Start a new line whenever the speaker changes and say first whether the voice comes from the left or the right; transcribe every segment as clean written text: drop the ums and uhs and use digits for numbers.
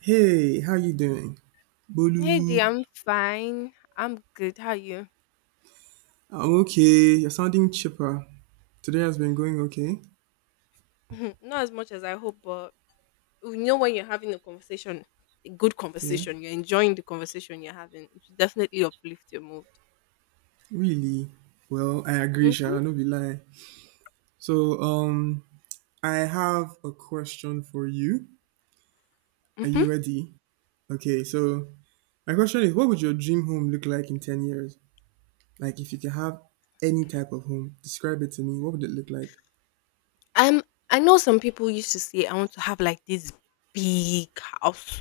right: Hey, how you doing? Bolu.
left: Hey dear, I'm fine. I'm good. How are you?
right: I'm okay. You're sounding chipper. Today has been going okay.
left: Not as much as I hope, but you know when you're having a conversation, a good
right: Yeah.
left: conversation, you're enjoying the conversation you're having. It should definitely uplift your mood.
right: Really? Well, I agree,
left: Mm-hmm.
right: Sha. No be lie. So, um, I have a question for you. Are
left: Mm-hmm.
right: you ready? Okay, so my question is, what would your dream home look like in 10 years? Like, if you could have any type of home, describe it to me. What would it look like?
left: Um, I know some people used to say I want to have like this big house.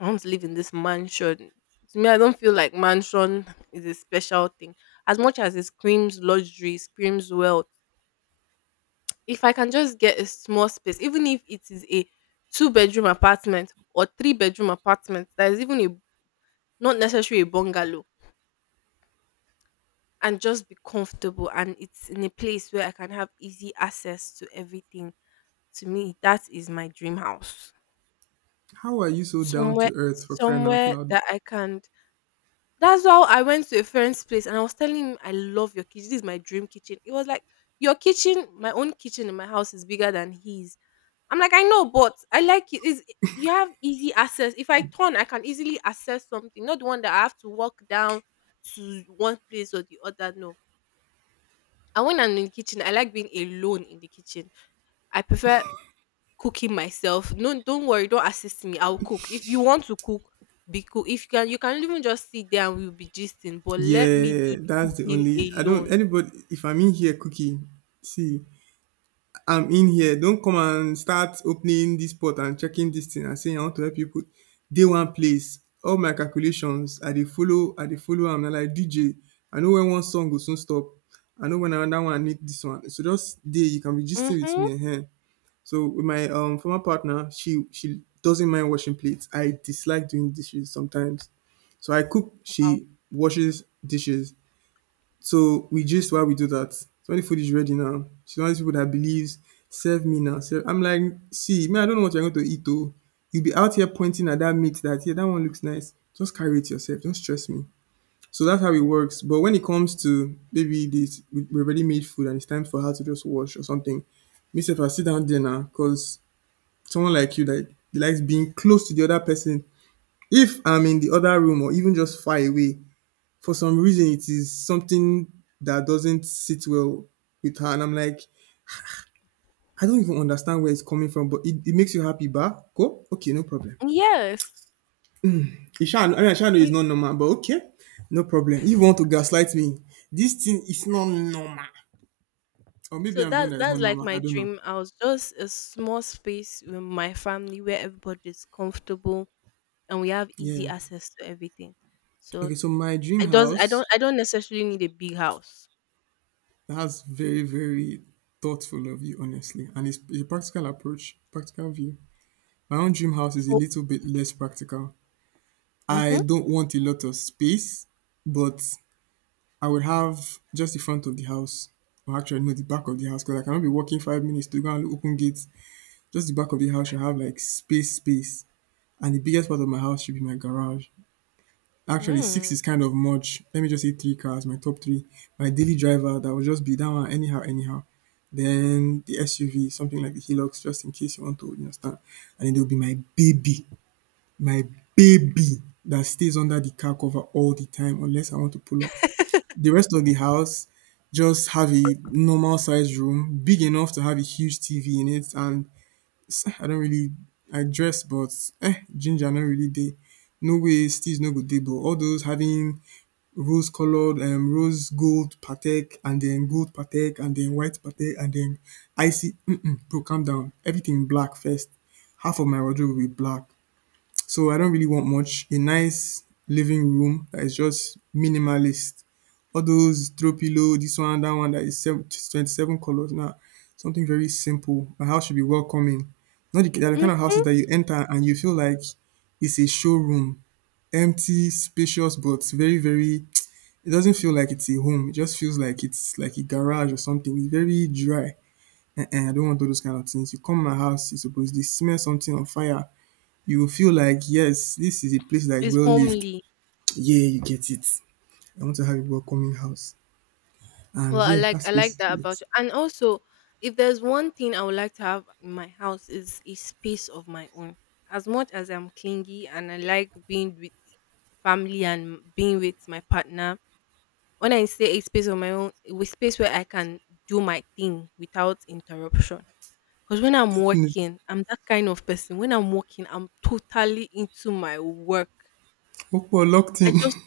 left: I want to live in this mansion. To me, I don't feel like mansion is a special thing. As much as it screams luxury, screams wealth. If I can just get a small space, even if it is a two-bedroom apartment or three-bedroom apartment that is even a not necessarily a bungalow, and just be comfortable and it's in a place where I can have easy access to everything. To me, that is my dream house.
right: How are you so down
left: Somewhere
right: to earth, for crying out
left: somewhere
right: loud?
left: that I can. That's how I went to a friend's place and I was telling him, I love your kitchen. This is my dream kitchen. It was like, your kitchen, my own kitchen in my house is bigger than his. I'm like, I know, but I like it. Is you have easy access. If I turn, I can easily access something. Not the one that I have to walk down to one place or the other. No. And when I'm in the kitchen, I like being alone in the kitchen. I prefer cooking myself. No, don't worry, don't assist me. I'll cook. If you want to cook, be cook. If you can, you can even just sit there and we'll be gisting. But let me do
right: Yeah,
left: the
right: that's the
left: cooking
right: only. I don't.
left: alone.
right: Anybody, if I'm in here, cookie, see, I'm in here. Don't come and start opening this pot and checking this thing and saying I want to help you put day one place. All my calculations, I dey follow, I dey follow. I am na like DJ. I know when one song go soon stop. I know when another one need this one. So just day, you can be gisting with
left: Mm-hmm.
right: me here. So with my former partner, she doesn't mind washing plates. I dislike doing dishes sometimes. So I cook,
left: Wow.
right: she washes dishes. So we just why we do that. So when the food is ready now, she's one of these people that believes, serve me now. Serve. I'm like, see, man, I don't know what you're going to eat though. You'll be out here pointing at that meat, that yeah, that one looks nice. Just carry it yourself. Don't stress me. So that's how it works. But when it comes to maybe this, we already made food and it's time for her to just wash or something, myself I sit down there now because someone like you that likes being close to the other person. If I'm in the other room or even just far away, for some reason it is something that doesn't sit well with her, and I'm like, I don't even understand where it's coming from, but it makes you happy, bah? Go? Okay, no problem.
left: Yes.
right: Isha, I mean, Isha know it's
left: Me-
right: not normal, but okay, no problem. You want to gaslight me, this thing is not normal. Or maybe
left: So
right: I'm doing
left: that's
right: that it's
left: that's
right: not
left: like
right: normal.
left: my
right: I don't know.
left: dream. I was just a small space with my family where everybody's comfortable, and we have easy
right: Yeah.
left: access to everything. So
right: Okay, so my dream
left: I does I don't
right: house,
left: I don't necessarily need a big house.
right: that's very, very thoughtful of you, honestly. And it's a practical approach, practical view. My own dream house is a little bit less practical. I
left: Mhm.
right: don't want a lot of space, but I would have just the front of the house, or actually, no, the back of the house, because I cannot be walking 5 minutes to go and open gates. Just the back of the house should have like space, space. And the biggest part of my house should be my garage. Actually, six
left: Mm.
right: is kind of much. Let me just say three cars, my top three. My daily driver, that will just be that one, anyhow, anyhow. Then the SUV, something like the Hilux, just in case you want to understand. And then there will be my baby. My baby that stays under the car cover all the time unless I want to pull up. The rest of the house, just have a normal sized room, big enough to have a huge TV in it and s- I don't really I dress but eh ginger not really dey. No way steeze no good dey but all those having rose coloured rose gold Patek and then gold Patek and then white Patek and then icy bro calm down, everything black first. Half of my wardrobe will be black. So I don't really want much. A nice living room that is just minimalist. All those throw pillow, this one that is seven, 27 colors. Now, nah, something very simple. My house should be welcoming. Not the, they're the kind of
left: Mhm.
right: houses that you enter and you feel like it's a showroom. Empty, spacious, but very, very. It doesn't feel like it's a home. It just feels like it's like a garage or something. It's very dry. And I don't want all those kind of things. You come to my house, you're supposed to smell something on fire, you will feel like, yes, this is a place that is
left: It's
right: well lived.
left: homely.
right: Yeah, you get it. I want to have a welcoming house.
left: Well,
right: And
left: I
right: yeah,
left: like I
right: that's
left: like that
right: basically
left: about
right: it.
left: you. And also, if there's one thing I would like to have in my house is a space of my own. As much as I'm clingy and I like being with family and being with my partner, when I say a space of my own, a space where I can do my thing without interruption. Because when I'm
right: Definitely.
left: working, I'm that kind of person. When I'm working, I'm totally into my work.
right: Hope we're locked
left: I
right: in.
left: just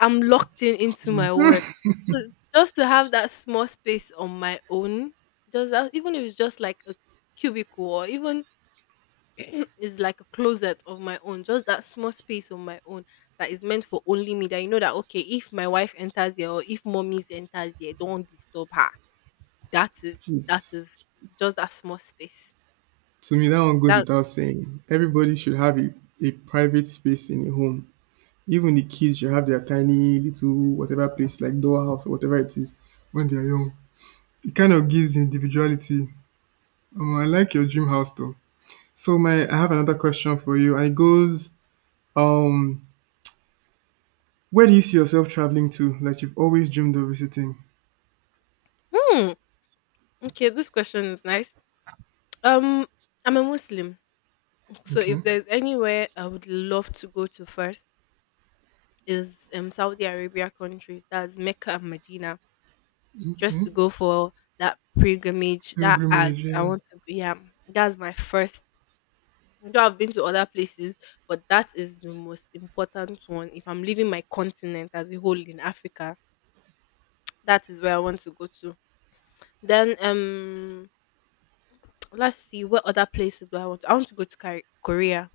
left: I'm locked in into my work. So just to have that small space on my own, just that, even if it's just like a cubicle or even it's like a closet of my own, just that small space on my own that is meant for only me. That you know that okay, if my wife enters here or if mommies enters here, don't disturb her. That is that
right: Yes.
left: is just that small space.
right: To me, that one goes
left: That
right: without saying. Everybody should have a private space in a home. Even the kids should have their tiny little whatever place, like dollhouse or whatever it is, when they are young. It kind of gives individuality. I like your dream house though. So my, I have another question for you, and it goes, um, where do you see yourself traveling to that you've always dreamed of visiting?
left: hmm, okay. This question is nice. Um, I'm a Muslim, so if
right: Okay,
left: there's anywhere I would love to go to first is Saudi Arabia country. That's Mecca and Medina.
right: okay.
left: Just to go for that pilgrimage, that Hajj.
right: Pilgrimage,
left: I
right: yeah.
left: want to. Yeah, that's my first. Though I've been to other places, but that is the most important one. If I'm leaving my continent as a whole in Africa, that is where I want to go to. Then. Let's see what other places do I want to? I want to go to Korea.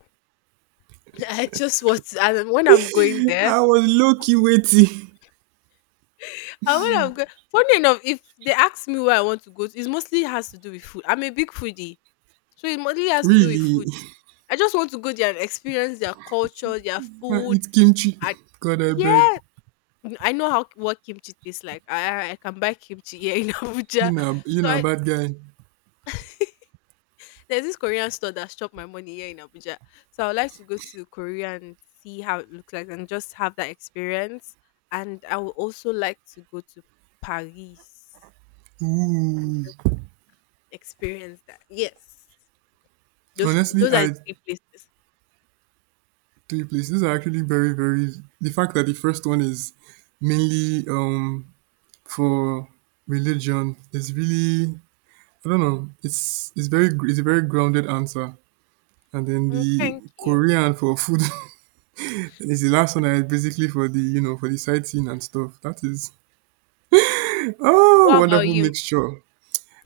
left: I just want. To, and when I'm going there,
right: I was low key waiting.
left: And when I'm go funny enough, if they ask me where I want to go to, it mostly has to do with food. I'm a big foodie, so it mostly has to do with
right: Really?
left: food. I just want to go there and experience their culture, their
right: I
left: food.
right: eat kimchi.
left: And
right: God, I beg.
left: yeah, I know how what kimchi tastes like. I can buy kimchi here in Abuja.
right: You
left: So
right: know,
left: I,
right: bad guy.
left: there's this Korean store that shop my money here in Abuja. So I would like to go to Korea and see how it looks like and just have that experience. And I would also like to go to Paris.
right: Ooh.
left: Experience that. Yes. Those
right: Honestly,
left: those are the
right: I
left: three places.
right: three places are actually very, very. The fact that the first one is mainly for religion is really I don't know. It's very gr- it's a very grounded answer. And then
left: Mm,
right: the
left: thank you.
right: Korean for food. It's the last one I had basically for the for the sightseeing and stuff. That is oh
left: What about
right: wonderful
left: you?
right: mixture.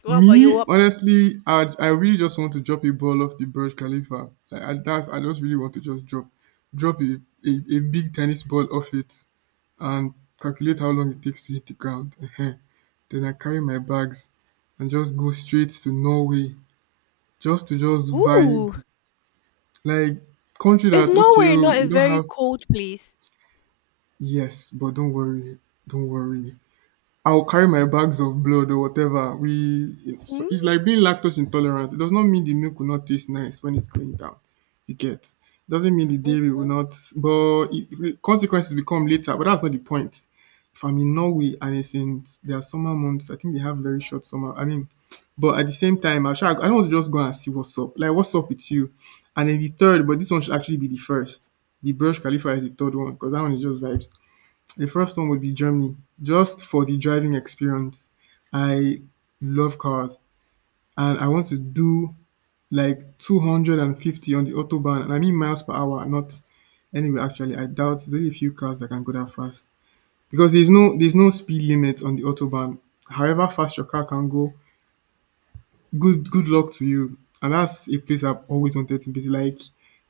left: What about you?
right: Me
left: What
right: honestly, I really just want to drop a ball off the Burj Khalifa. Like, I, that's I just really want to just drop drop a big tennis ball off it and calculate how long it takes to hit the ground. Ehen. Then I carry my bags and just go straight to Norway just to just vibe
left: Ooh,
right: like country
left: is
right: that okay
left: Norway
right: oh,
left: not a
right: we don't
left: very
right: have
left: cold place?
right: yes, but don't worry, don't worry. I'll carry my bags of blood or whatever. We, it's
left: Mm.
right: like being lactose intolerant. It does not mean the milk will not taste nice when it's going down. You get. Doesn't mean the dairy will
left: Mhm.
right: not, but it, consequences will come later. But that's not the point. If I'm in Norway and it's in their summer months, I think they have very short summer. I mean, but at the same time, I try, I don't want to just go and see what's up. Like what's up with you? And then the third, but this one should actually be the first. The Burj Khalifa is the third one because that one is just vibes. The first one would be Germany. Just for the driving experience, I love cars and I want to do like 250 on the autobahn. And I mean miles per hour, not anyway. Actually, I doubt there's only a few cars that can go that fast because there's no speed limit on the autobahn. However fast your car can go, good luck to you. And that's a place I've always wanted to visit. Like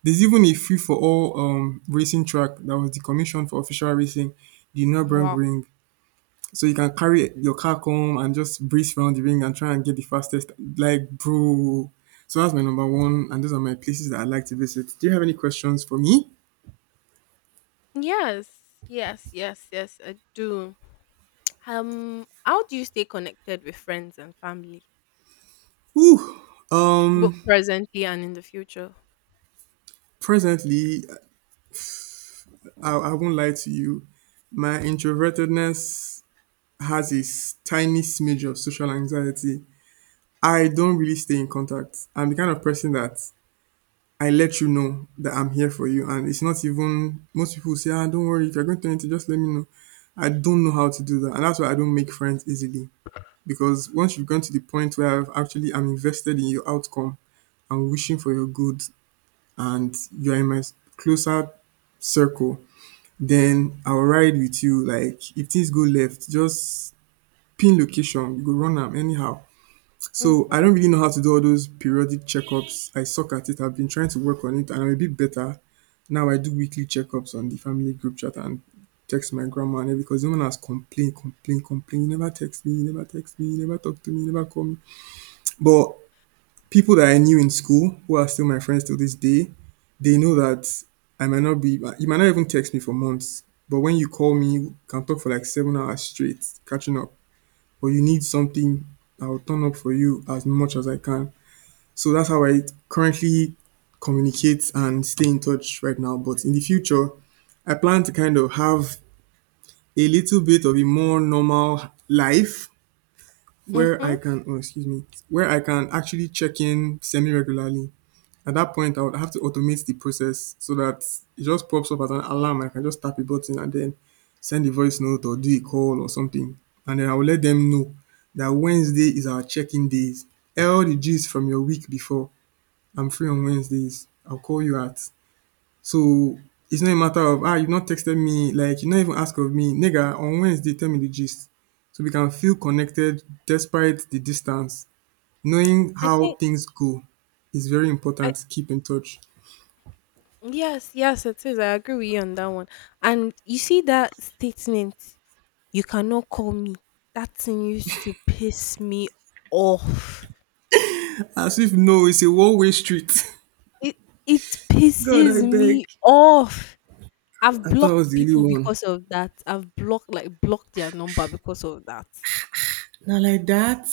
right: there's even a free for all racing track that was decommissioned for official racing, the
left: Wow.
right: Nurburgring. So you can carry your car come and just breeze around the ring and try and get the fastest. Like, bro. So that's my number one, and those are my places that I like to visit. Do you have any questions for me?
left: Yes, yes, yes, yes, I do. How do you stay connected with friends and family,
right: Ooh.
left: both
right: Um,
left: presently and in the future?
right: presently, I won't lie to you. My introvertedness has a s- tiny smidge of social anxiety. I don't really stay in contact. I'm the kind of person that I let you know that I'm here for you. And it's not even, most people say, ah, don't worry, if you're going to anything, just let me know. I don't know how to do that. And that's why I don't make friends easily. Because once you've gone to the point where I've actually I am invested in your outcome, I'm wishing for your good, and you're in my closer circle, then I'll ride with you. Like if things go left, just pin location, you go run am anyhow. So I
left: Mm-hmm.
right: don't really know how to do all those periodic checkups. I suck at it. I've been trying to work on it and I'm a bit better. Now I do weekly checkups on the family group chat and text my grandma and everything because no one has complained, complained, complained. You never text me, you never text me, you never talk to me, you never call me. But people that I knew in school who are still my friends till this day, they know that I might not be, you might not even text me for months. But when you call me, you can talk for like 7 hours straight, catching up. Or you need something, I'll turn up for you as much as I can. So that's how I currently communicate and stay in touch right now. But in the future, I plan to kind of have a little bit of a more normal life where
left: Mm-hmm.
right: I can, oh, excuse me, where I can actually check in semi regularly. At that point, I would have to automate the process so that it just pops up as an alarm. I can just tap a button and then send a voice note or do a call or something. And then I will let them know that Wednesday is our check in days. All the gist from your week before, I'm free on Wednesdays. I'll call you at. So it's not a matter of, you've not texted me. Like, you not even ask of me. Nigga, on Wednesday, tell me the gist. So we can feel connected despite the distance. Knowing
left: I
right: how
left: think
right: things go is very
left: I
right: important to keep in touch.
left: yes, yes, it is. I agree with you on that one. And you see that statement. You cannot call me. That thing used to piss me off.
right: As if no, it's a one way street.
left: It it
right: God,
left: pisses
right: I beg.
left: me off. I've
right: I thought I was
left: blocked
right: the only
left: people
right: one.
left: because of that. I've blocked like blocked their number because of that.
right: Now, like that,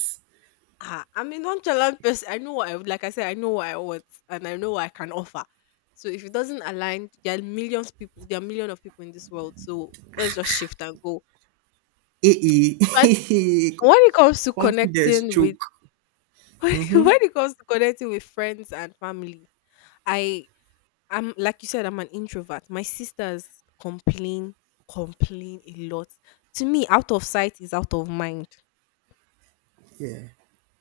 left: Ah, I'm a nonchalant person. I know what I like. I said I know what I want and I know what I can offer. So if it doesn't align, there are millions people. There are millions of people in this world. So let's just shift and go.
right: eh,
left: So I,
right: eh,
left: when it comes to
right: confidence
left: connecting with
right: choke.
left: when
right: Hmm.
left: it comes to connecting with friends and family, I I'm like you said, I'm an introvert. My sisters complain, a lot. To me, out of sight is out of mind.
right: Yeah,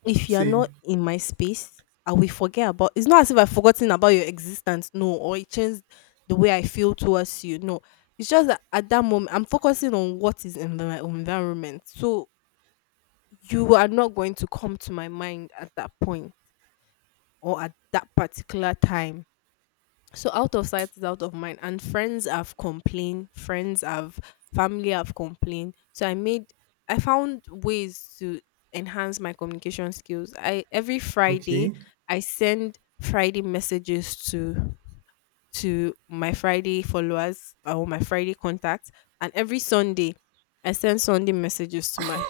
left: If you are not
right: same.
left: in my space, I will forget about. It's not as if I've forgotten about your existence, no, or it changed the way I feel towards you, no. It's just that at that moment I'm focusing on what is in my environment. So you are not going to come to my mind at that point or at that particular time. So out of sight is out of mind, and friends have complained, friends have family have complained. So I found ways to enhance my communication skills. I every Friday
right: Okay.
left: I send Friday messages to my Friday followers, or my Friday contacts. And every Sunday, I send Sunday messages to my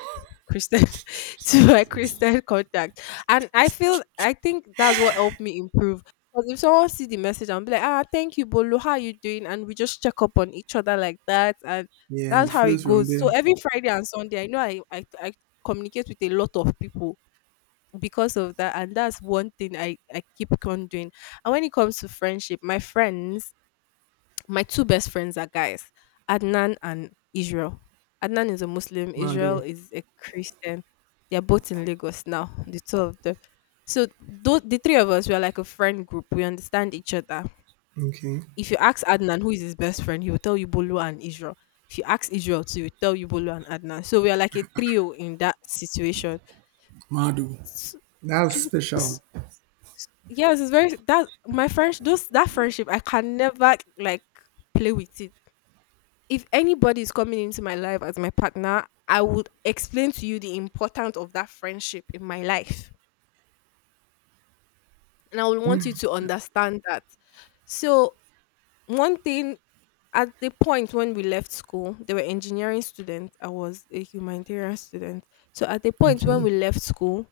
left: Christian to my Christian contact. And I think that's what helped me improve. Because if someone see the message and be like, ah, thank you, Bolo, how you doing? And we just check up on each other like that. And
right: Yeah, and
left: that's
right: it
left: how it
right: flows from
left: goes. So
right: there.
left: every Friday and Sunday, I know I communicate with a lot of people because of that. And that's one thing I keep on doing. And when it comes to friendship, my friends, my two best friends are guys, Adnan and Israel. Adnan is a Muslim, Israel
right: Madu.
left: is a Christian. They're both in Lagos now, the two of them. So those, the three of us, we are like a friend group. We understand each other.
right: Okay.
left: If you ask Adnan who is his best friend, he will tell you Bolu and Israel. If you ask Israel too, he will tell you Bolu and Adnan. So we are like a trio in that situation.
right: Madu.
left: S-
right: That's special.
left: s- yes, it's very that my friends those that friendship I can never like play with it. If anybody is coming into my life as my partner, I would explain to you the importance of that friendship in my life. And I would want you to understand that. So, one thing at the point when we left school, they were engineering students. I was a humanitarian student. So, at the point when
right: Okay.
left: we left school,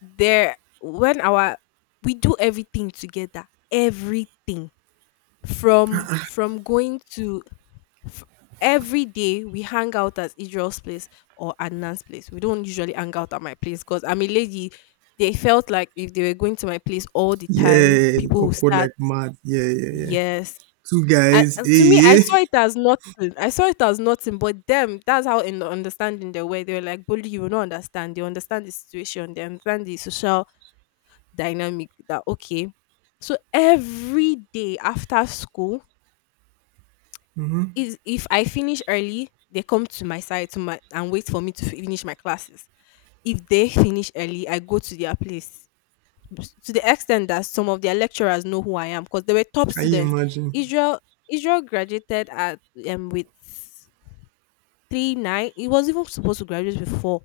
left: there, when our, we do everything together, everything from going to f- every day we hang out at Israel's place or Adnan's place. We don't usually hang out at my place because I'm a lady. They felt like if they were going to my place all the time,
right: Yeah.
left: people would
right: Awkward
left: start,
right: like mad. Yeah, yeah, yeah.
left: yes.
right: Two
left: I,
right: guys,
left: and to me, I
right: eh?
left: saw it as nothing. I saw it as nothing, but them, that's how in the understanding they were. They were like, Bully, you will not understand. They understand the situation, they understand the social dynamic that, okay. So every day after school,
right: Mm-hmm.
left: is if I finish early, they come to my side to my and wait for me to finish my classes. If they finish early, I go to their place. To the extent that some of their lecturers know who I am because they were top
right: Can you
left: students.
right: imagine?
left: Israel Israel graduated at with 3.9. He was even supposed to graduate with four.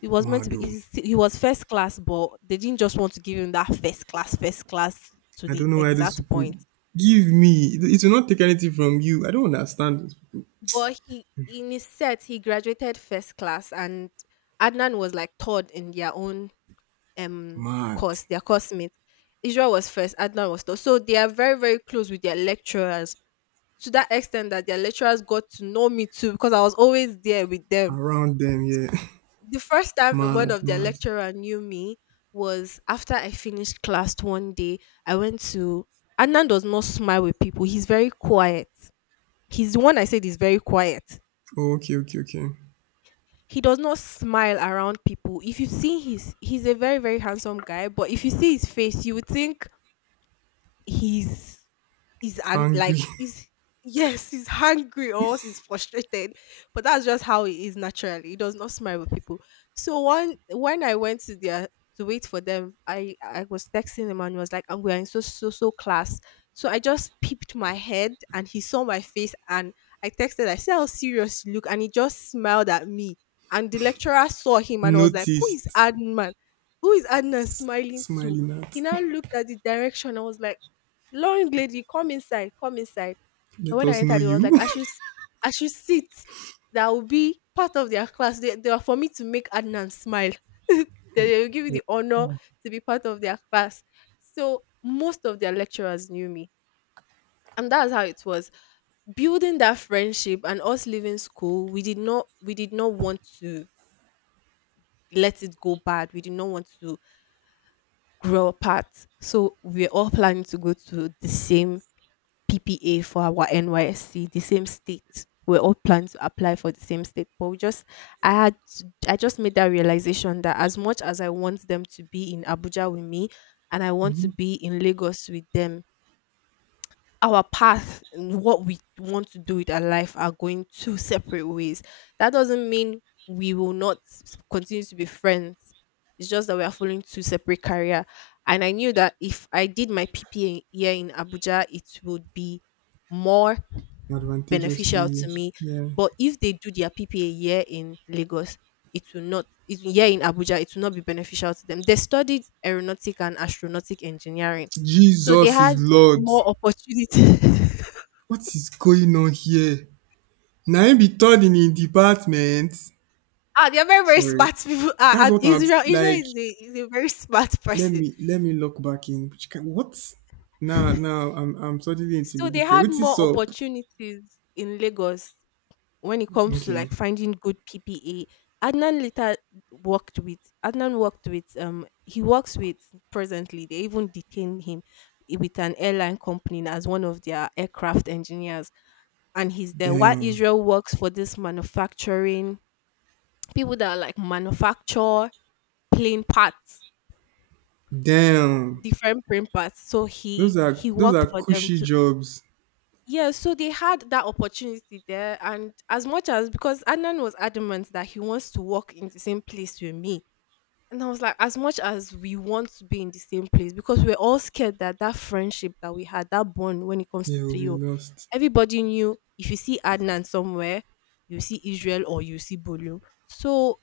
left: He was meant to be.
right: Madu.
left: He was first class, but they didn't just want to give him that first class to
right: I
left: the
right: don't know why those
left: exact
right: people
left: point.
right: give me. It will not take anything from you. I don't understand this.
left: But he in his set, he graduated first class, and Adnan was like third in their own um
right: Mad.
left: course, their course mate. Israel was first, Adnan was third. So they are very, very close with their lecturers to that extent that their lecturers got to know me too because I was always there with them.
right: Around them, yeah.
left: The first time one
right: Mad,
left: of their
right: mad.
left: lecturer knew me was after I finished class one day. I went to Adnan does not smile with people. He's very quiet. He's the one I said is very quiet
right: Oh, okay, okay, okay.
left: he does not smile around people. If you see his, he's a very very handsome guy, but if you see his face, you would think he's is and like
right: Angry.
left: is yes, he's hungry or else he's frustrated. But that's just how he is naturally. He does not smile with people. So one when I went to their, to wait for them, I was texting him and he was like, "Oh, we are in so so so class." So I just peeped my head and he saw my face and I texted. I said, "How serious you look?" And he just smiled at me. And the lecturer saw him and was like, "Who is
right: Noticed.
left: Adnan? Who is Adnan smiling to?"
right: Smiling
left: He
right: at.
left: now looked at the direction. I was like, "Long lady, come inside, come inside." And
right: Let
left: when I
right: us know
left: entered, it was like
right: you.
left: I should sit. That will be part of their class. They are for me to make Adnan smile. they, they will give you the honor to be part of their class. So most of their lecturers knew me. And that's how it was, building that friendship. And us leaving school, we did not want to let it go bad, we did not want to grow apart. So we were all planning to go to the same PPA for our NYSC, the same state. We're all planning to apply for the same state, but we just, I just made that realization that as much as I want them to be in Abuja with me, and I want to
right: Mhm.
left: be in Lagos with them, our path and what we want to do with our life are going two separate ways. That doesn't mean we will not s- continue to be friends. It's just that we are following two separate career. And I knew that if I did my PPA here in Abuja, it would be more
right: Advantageous to
left: beneficial
right: you.
left: to me.
right: Yeah.
left: But if they do their PPA year in Lagos, it will not it here in Abuja, it will not be beneficial to them. They studied aeronautic and astronautic engineering. So they
right: Jesus is
left: had
right: Lord.
left: more opportunity.
right: What is going on here? Na him be third in him department.
left: Ah, they're very, very
right: Sorry.
left: smart people. Ah,
right: That's
left: and
right: what I'm
left: Israel,
right: like.
left: is a very smart
right: Let
left: person.
right: me let me look back in. Which kind, what? Now I'm suddenly
left: So they
right: intimidated.
left: had
right: What is
left: more
right: up?
left: opportunities in Lagos when it comes to
right: Okay.
left: like finding good PPA. Adnan later worked with Adnan worked with he works with presently. They even detained him with an airline company as one of their aircraft engineers. And he's there. While
right: Damn.
left: Israel works for this manufacturing people that are like manufacture playing parts,
right: Damn.
left: different playing parts. So he
right: Those are
left: he
right: those are
left: worked for them
right: cushy
left: too.
right: jobs.
left: Yeah, so they had that opportunity there, and as much as, because Adnan was adamant that he wants to work in the same place with me, and I was like, as much as we want to be in the same place, because we are all scared that that friendship that we had, that bond when it comes to
right: They will be
left: trio,
right: lost.
left: everybody knew if you see Adnan somewhere, you see Israel or you see Bolu. So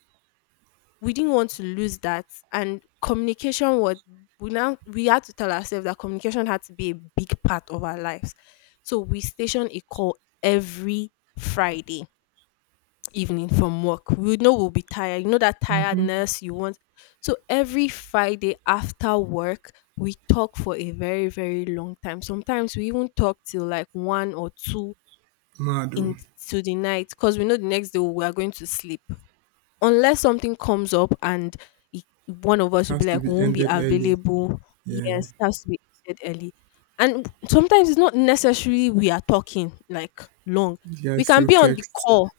left: we didn't want to lose that. And communication was, we had to tell ourselves that communication had to be a big part of our lives. So we station a call every Friday evening. From work we know we'll be tired, you know that
right: Mm-hmm.
left: tiredness you want. So every Friday after work we talk for a very, very long time. Sometimes we even talk till like one or two
right: Mado.
left: in, to the night, because we know the next day we are going to sleep. Unless something comes up and one of us will be
right: Has to
left: like,
right: be
left: we won't be
right: ended early.
left: available.
right: Yeah.
left: Yes, it has to be ended early. And sometimes it's not necessary we are talking like long.
right: You
left: We
right: guys
left: can
right: still
left: be on the
right: text.
left: call.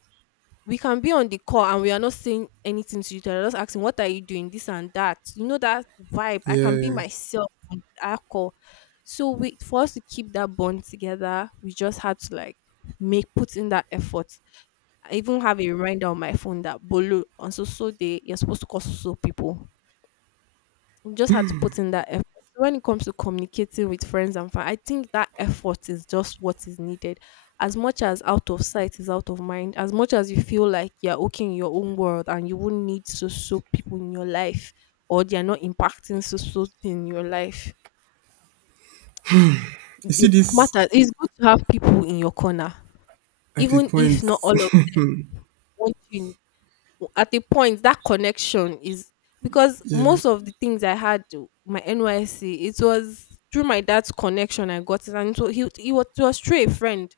left: We can be on the call and we are not saying anything to each other. Just asking, what are you doing? This and that. You know that vibe. I can be
right: Yeah.
left: myself on that call. So we, for us to keep that bond together, we just had to like make put in that effort. I even have a reminder on my phone that Bolu, on so so day you're supposed to call so so people. You just had to put in that effort. So when it comes to communicating with friends and family, I think that effort is just what is needed. As much as out of sight is out of mind, as much as you feel like you're okay in your own world and you won't need so so people in your life, or they're not impacting so so in your life.
right: You see
left: It
right: this
left: matters. It's good to have people in your corner.
right: at a
left: Even if
right: point.
left: not all of them want you in at a point, that connection is, because
right: Yeah,
left: most of the things my NYC, it was through my dad's connection I got it. And so it was through a friend.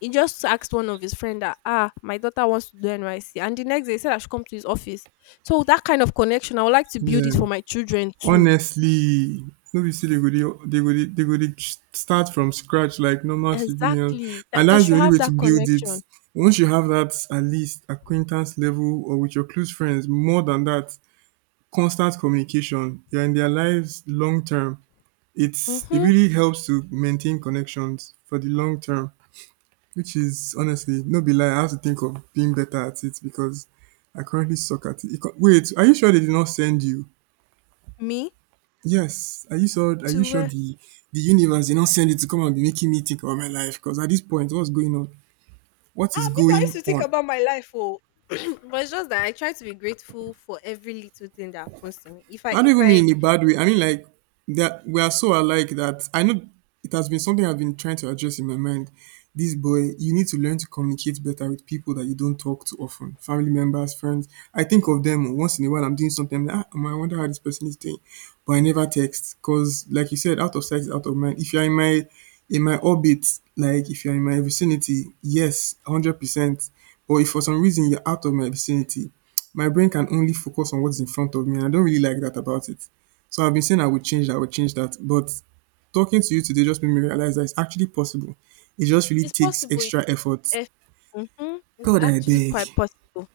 left: He just asked one of his friend that, ah, my daughter wants to do NYC, and the next day he said I should come to his office. So that kind of connection I would like to build
right: yeah.
left: it for my children too.
right: Honestly, no be say they go dey they go dey they go dey start from scratch like normal civilians,
left: Exactly. That
right: and
left: they
right: that's the
left: should
right: only
left: have
right: way to
left: that
right: build it.
left: connection.
right: Once you have that at least acquaintance level or with your close friends, more than that, constant communication. You're in their lives long term. It
left: Mm-hmm.
right: really helps to maintain connections for the long term, which is honestly no be lie. I have to think of being better at it because I currently suck at it. Wait, are you sure they did not send you?
left: Me
right: Yes, are you sure
left: to.
right: the universe did not send it to come and be making me think about my life? Because at this point, what's going on? What is
left: Ah, me too, I used
right: going
left: to think
right: on?
left: about my life, oh. But it's just that I try to be grateful for every little thing that happens to me.
right: I don't
left: If
right: even
left: I,
right: mean in a bad way. I mean like that we are so alike that I know it has been something I've been trying to address in my mind. This boy, you need to learn to communicate better with people that you don't talk to often. Family members, friends. I think of them, oh, once in a while. I'm doing something. Like, I wonder how this person is doing, but I never text because, like you said, out of sight is out of mind. If you're in my orbit, like if you're in my vicinity, yes, 100%. But if for some reason you're out of my vicinity, my brain can only focus on what's in front of me, and I don't really like that about it. So I've been saying I would change that, I would change that, but talking to you today just made me realize that it's actually possible. It just really
left: it's
right: takes
left: possible.
right: extra effort.
left: If, it's
right: God, I
left: actually
right: beg.
left: quite possible.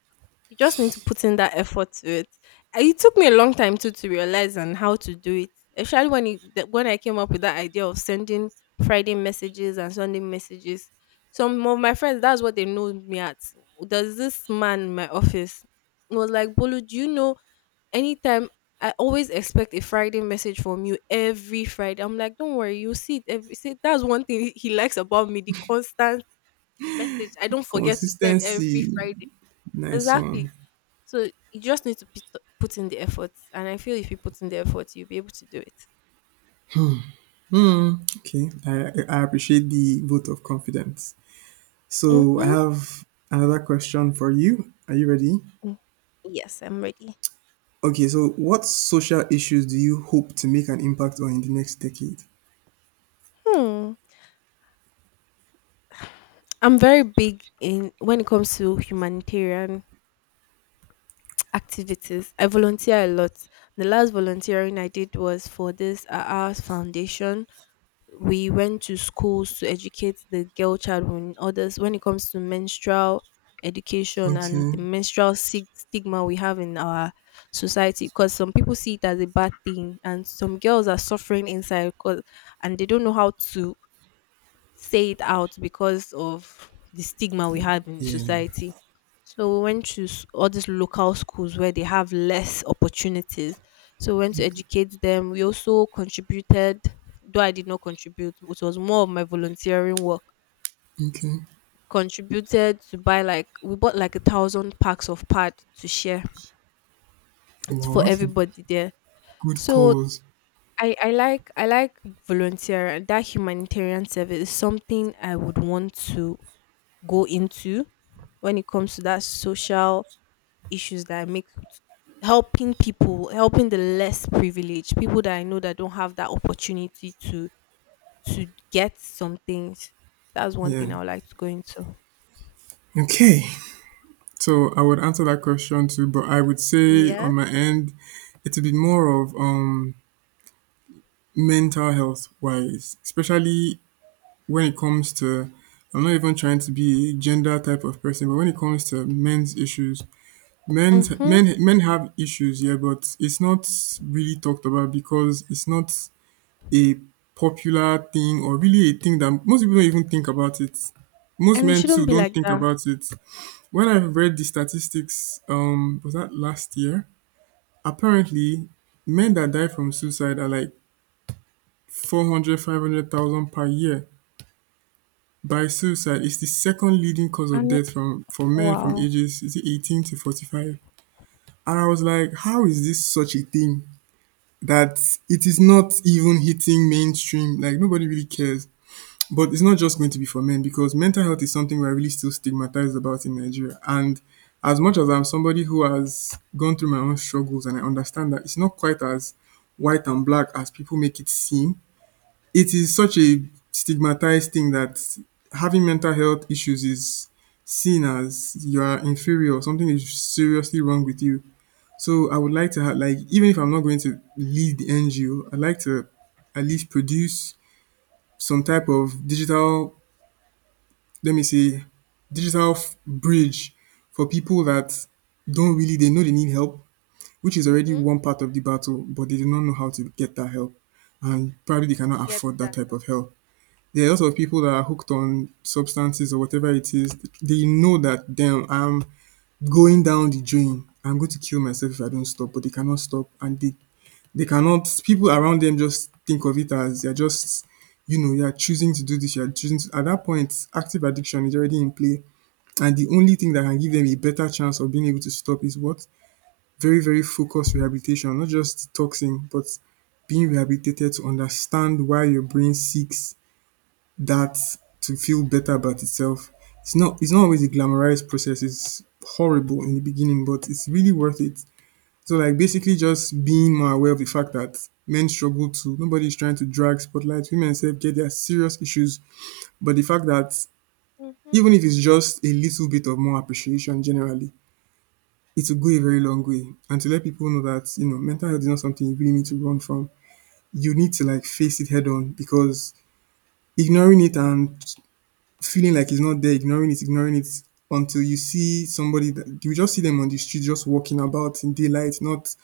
left: You just need to put in that effort to it. It took me a long time too to realize and how to do it. Especially when it, when I came up with that idea of sending Friday messages and Sunday messages. Some of my friends, that's what they know me at. There's this man in my office. He was like, Bolu, do you know, anytime, I always expect a Friday message from you every Friday. I'm like, don't worry, you see it every, see, that's one thing he likes about me, the constant message. I don't forget to send
right: Consistency.
left: every Friday.
right: Nice
left: Exactly.
right: one.
left: So you just need to put in the effort. And I feel if you put in the effort, you'll be able to do it.
right: Okay. I appreciate the vote of confidence. So I
left: Mm-hmm.
right: have another question for you. Are you ready?
left: Yes, I'm ready.
right: Okay, so what social issues do you hope to make an impact on in the next decade?
left: Hmm. I'm very big in when it comes to humanitarian activities. I volunteer a lot. The last volunteering I did was for this Ours Foundation. We went to schools to educate the girl child when it comes to menstrual education and
right: Okay.
left: the stigma we have in our society, because some people see it as a bad thing and some girls are suffering inside 'cause, and they don't know how to say it out because of the stigma we have in
right: Yeah.
left: society. So we went to all these local schools where they have less opportunities. So we went to educate them. We also contributed, though I did not contribute, which was more of my volunteering work.
right: Okay.
left: Contributed to buy, like we bought like a thousand packs of pad to share for
right: Wow, that's a
left: everybody there.
right: good
left: So
right: cause.
left: I like volunteer, and that humanitarian service is something I would want to go into. When it comes to that social issues that I make, helping people, helping the less privileged, people that I know that don't have that opportunity to get some things. That's one
right: Yeah.
left: thing I would like to go into.
right: Okay. So I would answer that question too, but I would say on
left: Yes.
right: my end, it's a bit more of mental health wise, especially when it comes to, I'm not even trying to be a gender type of person, but when it comes to men's issues, men's
left: Mm-hmm.
right: men men have issues, yeah, but it's not really talked about because it's not a popular thing or really a thing that most people don't even think about it. Most
left: And it
right: men
left: shouldn't
right: too
left: be
right: don't
left: like
right: think
left: that.
right: about it. When I read the statistics, was that last year? Apparently, men that die from suicide are like 400, 500,000 per year by suicide. It's the second leading cause of
left: And it,
right: death from for men from
left: wow.
right: ages, is it 18 to 45? And I was like, how is this such a thing that it is not even hitting mainstream? Like nobody really cares. But it's not just going to be for men because mental health is something we're really still stigmatized about in Nigeria. And as much as I'm somebody who has gone through my own struggles and I understand that it's not quite as white and black as people make it seem, it is such a stigmatized thing that having mental health issues is seen as you are inferior, something is seriously wrong with you. So I would like to have, like, even if I'm not going to lead the NGO, I'd like to at least produce some type of digital, let me say, digital bridge for people that don't really, they know they need help, which is already
left: Mm-hmm.
right: one part of the battle, but they do not know how to get that help. And probably they cannot
left: Get
right: afford that
left: that
right: type
left: help.
right: of help. There are lots of people that are hooked on substances or whatever it is. They know that, damn, I'm going down the drain. I'm going to kill myself if I don't stop, but they cannot stop. And they cannot, people around them just think of it as they're just, you know, you're choosing to do this, you're choosing to, at that point, active addiction is already in play. And the only thing that can give them a better chance of being able to stop is what? Very, very focused rehabilitation, not just detoxing, but being rehabilitated to understand why your brain seeks that to feel better about itself. It's not always a glamorized process. It's horrible in the beginning, but it's really worth it. So like basically just being more aware of the fact that men struggle too. Nobody is trying to drag spotlight. Women self get their serious issues. But the fact that
left: Mm-hmm.
right: even if it's just a little bit of more appreciation generally, it will go a very long way. And to let people know that mental health is not something you really need to run from. You need to like face it head on because ignoring it and feeling like it's not there, ignoring it until you see somebody that you just see them on the street just walking about in daylight, not,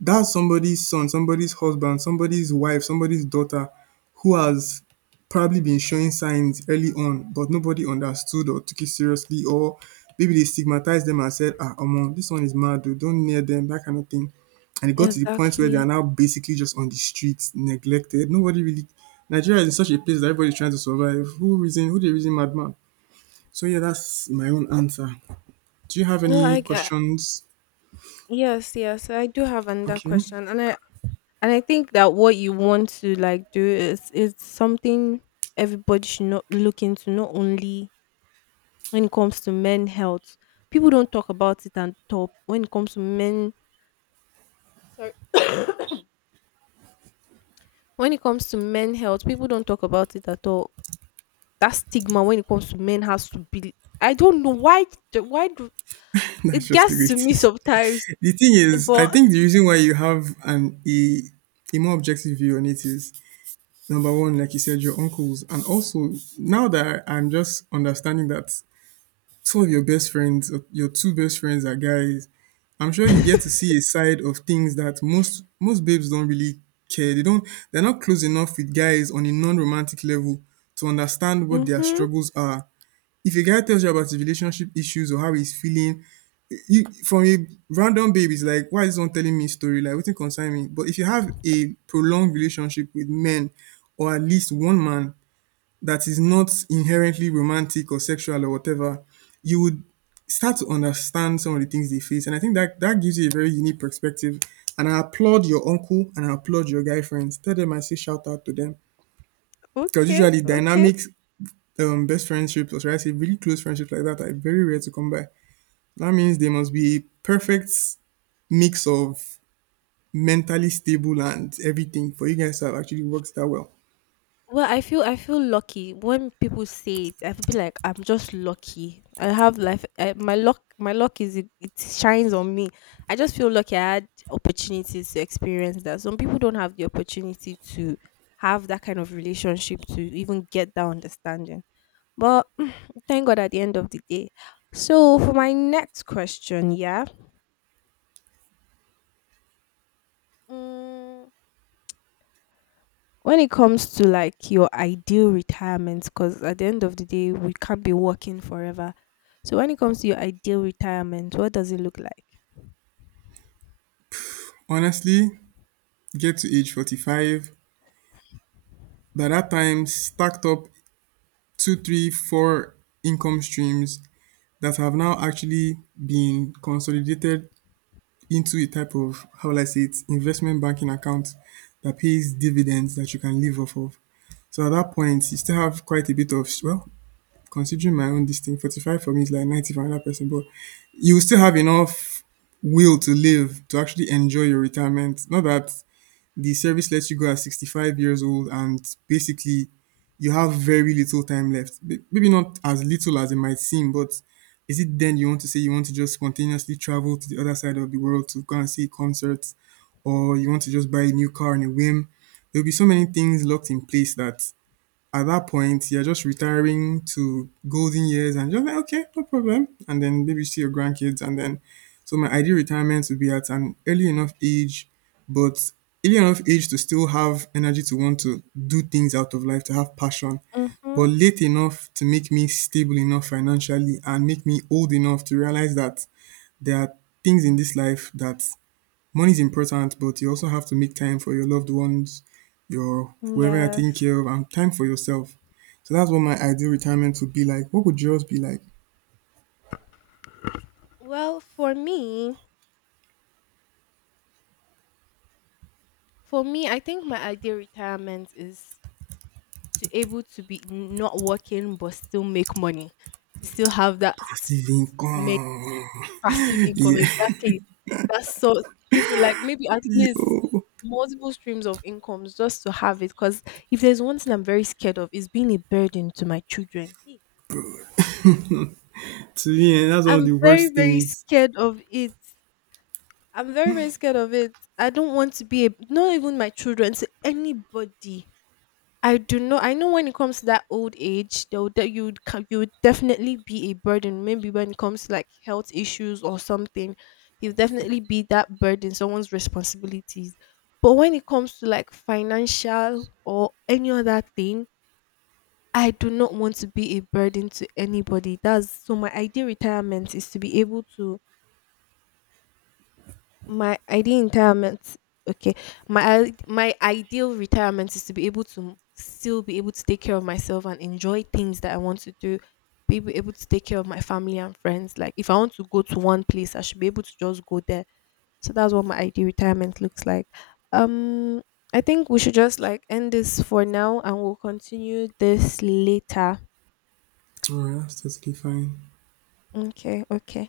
right: that's somebody's son, somebody's husband, somebody's wife, somebody's daughter who has probably been showing signs early on, but nobody understood or took it seriously, or maybe they stigmatized them and said, ah, Omo, this one is mad, dude, don't near them, that kind of thing. And it got to the point where they
left: Exactly.
right: are now basically just on the streets, neglected. Nobody really, Nigeria is in such a place that everybody's trying to survive. Who reason, who the reason madman? So yeah, that's my own answer. Do you have
left: No,
right: any
left: I
right: questions?
left: Yes, yes. I do have another
right: Okay,
left: question. And I think that what you want to like do is something everybody should not look into, not only when it comes to men health. People don't talk about it at all. When it comes to men health, people don't talk about it at all. That stigma when it comes to men has to be, I don't know why, the- why do
right: that's
left: it
right: just the
left: gets
right: way
left: to
right: it
left: me
right: is.
left: sometimes,
right: The thing is, I
left: but
right: think the reason why you have an a more objective view on it is number one, like you said, your uncles, and also now that I'm just understanding that two of your best friends, your two best friends are guys. I'm sure you get to see a side of things that most babes don't really care. They don't. They're not close enough with guys on a non-romantic level to understand what their
left: mhm.
right: struggles are. If a guy tells you about his relationship issues or how he's feeling, you from a random babe is like, why is one telling me his story? Like, what concern me? But if you have a prolonged relationship with men, or at least one man that is not inherently romantic or sexual or whatever, you would start to understand some of the things they face. And I think that that gives you a very unique perspective. And I applaud your uncle and I applaud your guy friends. Tell them I say shout out to them because
left: Okay.
right: usually
left: Okay.
right: dynamics, best friendships, or should I say really close friendships like that, are very rare to come by. That means there must be a perfect mix of mentally stable and everything for you guys to have actually worked that well.
left: Well, I feel lucky. When people say it, I feel like I'm just lucky. I have life. My luck is, it shines on me. I just feel lucky. I had opportunities to experience that. Some people don't have the opportunity to have that kind of relationship to even get that understanding. But mm, thank God at the end of the day. So for my next question, yeah. Mm, when it comes to like your ideal retirement, because at the end of the day we can't be working forever, so when it comes to your ideal retirement, what does it look like?
right: Honestly, get to age 45, by that time, stacked up two, three, four income streams that have now actually been consolidated into a type of, how will I say it, investment banking account that pays dividends that you can live off of. So at that point, you still have quite a bit of, well, considering my own this thing, 45 for me is like 90 for another person, but you will still have enough will to live to actually enjoy your retirement. Not that the service lets you go at 65 years old and basically you have very little time left. Maybe not as little as it might seem, but is it then you want to say you want to just spontaneously travel to the other side of the world to go and see concerts, or you want to just buy a new car on a whim? There'll be so many things locked in place that at that point, you're just retiring to golden years and you're like, okay, no problem. And then maybe you see your grandkids. And then, so my ideal retirement would be at an early enough age, but early enough age to still have energy to want to do things out of life, to have passion, but
left: Mhm.
right: late enough to make me stable enough financially and make me old enough to realize that there are things in this life that money is important, but you also have to make time for your loved ones, your whoever you're taking
left: Yes.
right: care of, and time for yourself. So that's what my ideal retirement would be like. What would yours be like?
left: Well, for me, I think my ideal retirement is to able to be not working but still make money, to still have that s-
right: Passive
left: s- make
right: income.
left: passive income.
right: Yeah.
left: Exactly, that's so different. Like maybe at least
right: Yo.
left: multiple streams of incomes just to have it. Because if there's one thing I'm very scared of, is being a burden to my children. Hey,
right: To me, eh, that's one of
left: I'm
right: the
left: very,
right: worst
left: very
right: things.
left: scared of it. I'm very, very scared of it. I don't want to be a, not even my children, to anybody. I do know. I know when it comes to that old age, though, that you would definitely be a burden. Maybe when it comes to like health issues or something, you'll definitely be that burden, someone's responsibilities. But when it comes to like financial or any other thing, I do not want to be a burden to anybody. That's so my ideal retirement is to be able to My ideal retirement okay. My ideal retirement is to be able to still be able to take care of myself and enjoy things that I want to do. Be able to take care of my family and friends. Like if I want to go to one place, I should be able to just go there. So that's what my ideal retirement looks like. Um I think we should just like end this for now and we'll continue this later.
right: Alright, that's totally fine.
left: Okay, okay.